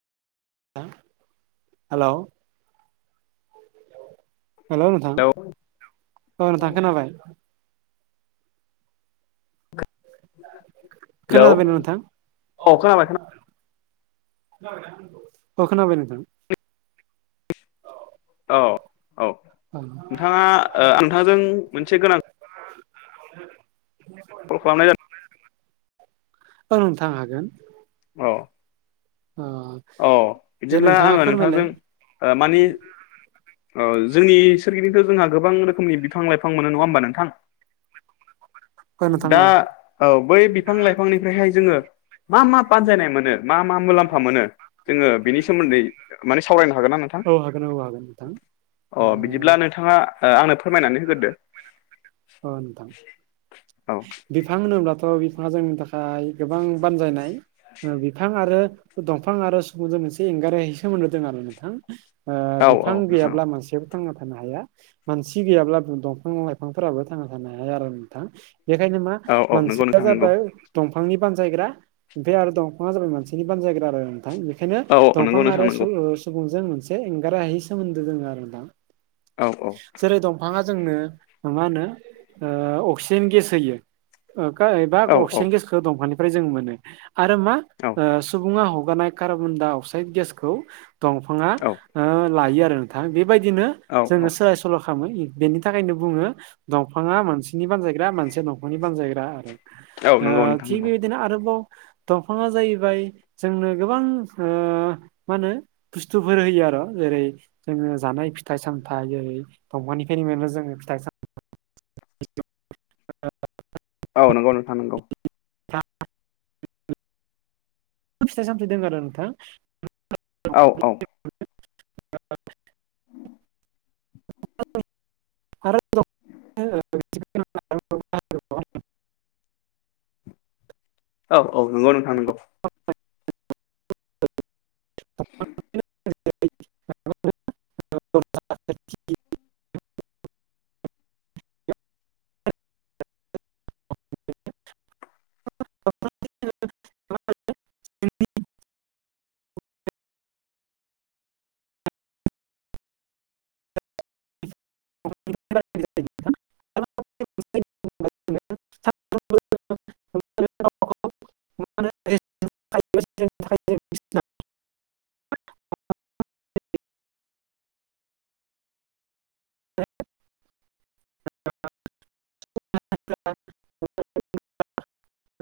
Hello hello नोंथां। Hello औ नोंथां खोनाबाय। हेलौ खोनादो नोंथां? अ औ खोनाबाय खोनाबाय नोंथां। अ औ औ नोंथाङा ओ आं नोंथांजों मोनसे गोनां कल खालामनाय [unintelligible] औ नोंथां हागोन। अ उम औ बिदिब्ला आङो नोंथांजों ओ मानि जोंनि सोरगिदिंथ' जोंहा गोबां रोखोमनि बिफां लाइफां मोनो नङा होमबा नोंथां? [inaudible] नोंथां दा औ औ बै बिफां लाइफांनिफ्रायहाय जोङो मा मा बानजायनाय मोनो मा मा मुलाम्फा मोनो? जोङो बेनि सोमोन्दै माने सावरायनो हागोन ना नोंथां? औ हागोन औ हगोन नोंथां। अ बिदिब्ला ओ नोंथाङा ओ आंनो फोरमायनानै होगोरदो। औ नोंथां। औ बिफां होनोब्लाथ' बिफाङा जोंनि थाखाय गोबां बानजायनाय नैबे बि फां आरो दंफां आरो सुबुंजोंसो एंगारै सोमोन्दो दं आरो नोंथां। ओ औ औ बिफां नोंथां गैयाब्ला मानसे थांना थानो हाया मानसि गैयाब्लाबो दंफां लाइफांफ्राबो थांना थानो हाया आरो नोंथां? बेखायनो मा औ औ नंगौ मानसिया नोंथां नंगौ जाबाय दंफांनि बानजायग्रा ओमफाय आरो दंफाङा जाबाय मानसिनि बानजायग्रा आरो। थां बेखायनो औ औ नंगौ दंफां नोंथां आरो नंगौ सु ओ सुबुंजों मोनसे एंगार हायै सोमोन्दो दोङो आरो नदां। औ औ। जेरै दंफाङा जोंनो मा होनो ओ अक्सिजेन गेस होयो। ओखा एबा औ औ अक्सिजेन गेसखो दंफांनिफ्राय जों मोनो। आरो मा ओ सुबुङा हगारनाय कार्बन दडा अक्साइद गेसखौ दंफाङा औ ओ लायो आरो नोंथां बेबायदिनो औ औ जोङो सोलाय सल' खालामो इ बेनि थाखायनो बुङो दंफाङा मोनसिनि बानजायग्रा मानसिया दंफांनि बानजायग्रा आरो। औ आ नंगौ नोंथां थिग नंगौ बेबादिनो आरोबाव दंफाङा जाहैबाय जोंनो गोबां ओ मा होनो बुस्थुफोर होयो आर' जेरै जोङो जानाय फिथाइ साम थाइ ओरै दंफांनिफायनो मोनो जोङो फिथाइ सा [inaudible] औ नोंगौ नोंथां नंगौ। फिथाइ सामथाइ दोङो आरो नोंथां। औ औ। [unintelligible] [unintelligible] [unintelligible] औ औ नंगौ नोंथां नोंगौ। [unintelligible] [unintelligible] [unintelligible] [unintelligible] [unintelligible] [unintelligible] [unintelligible]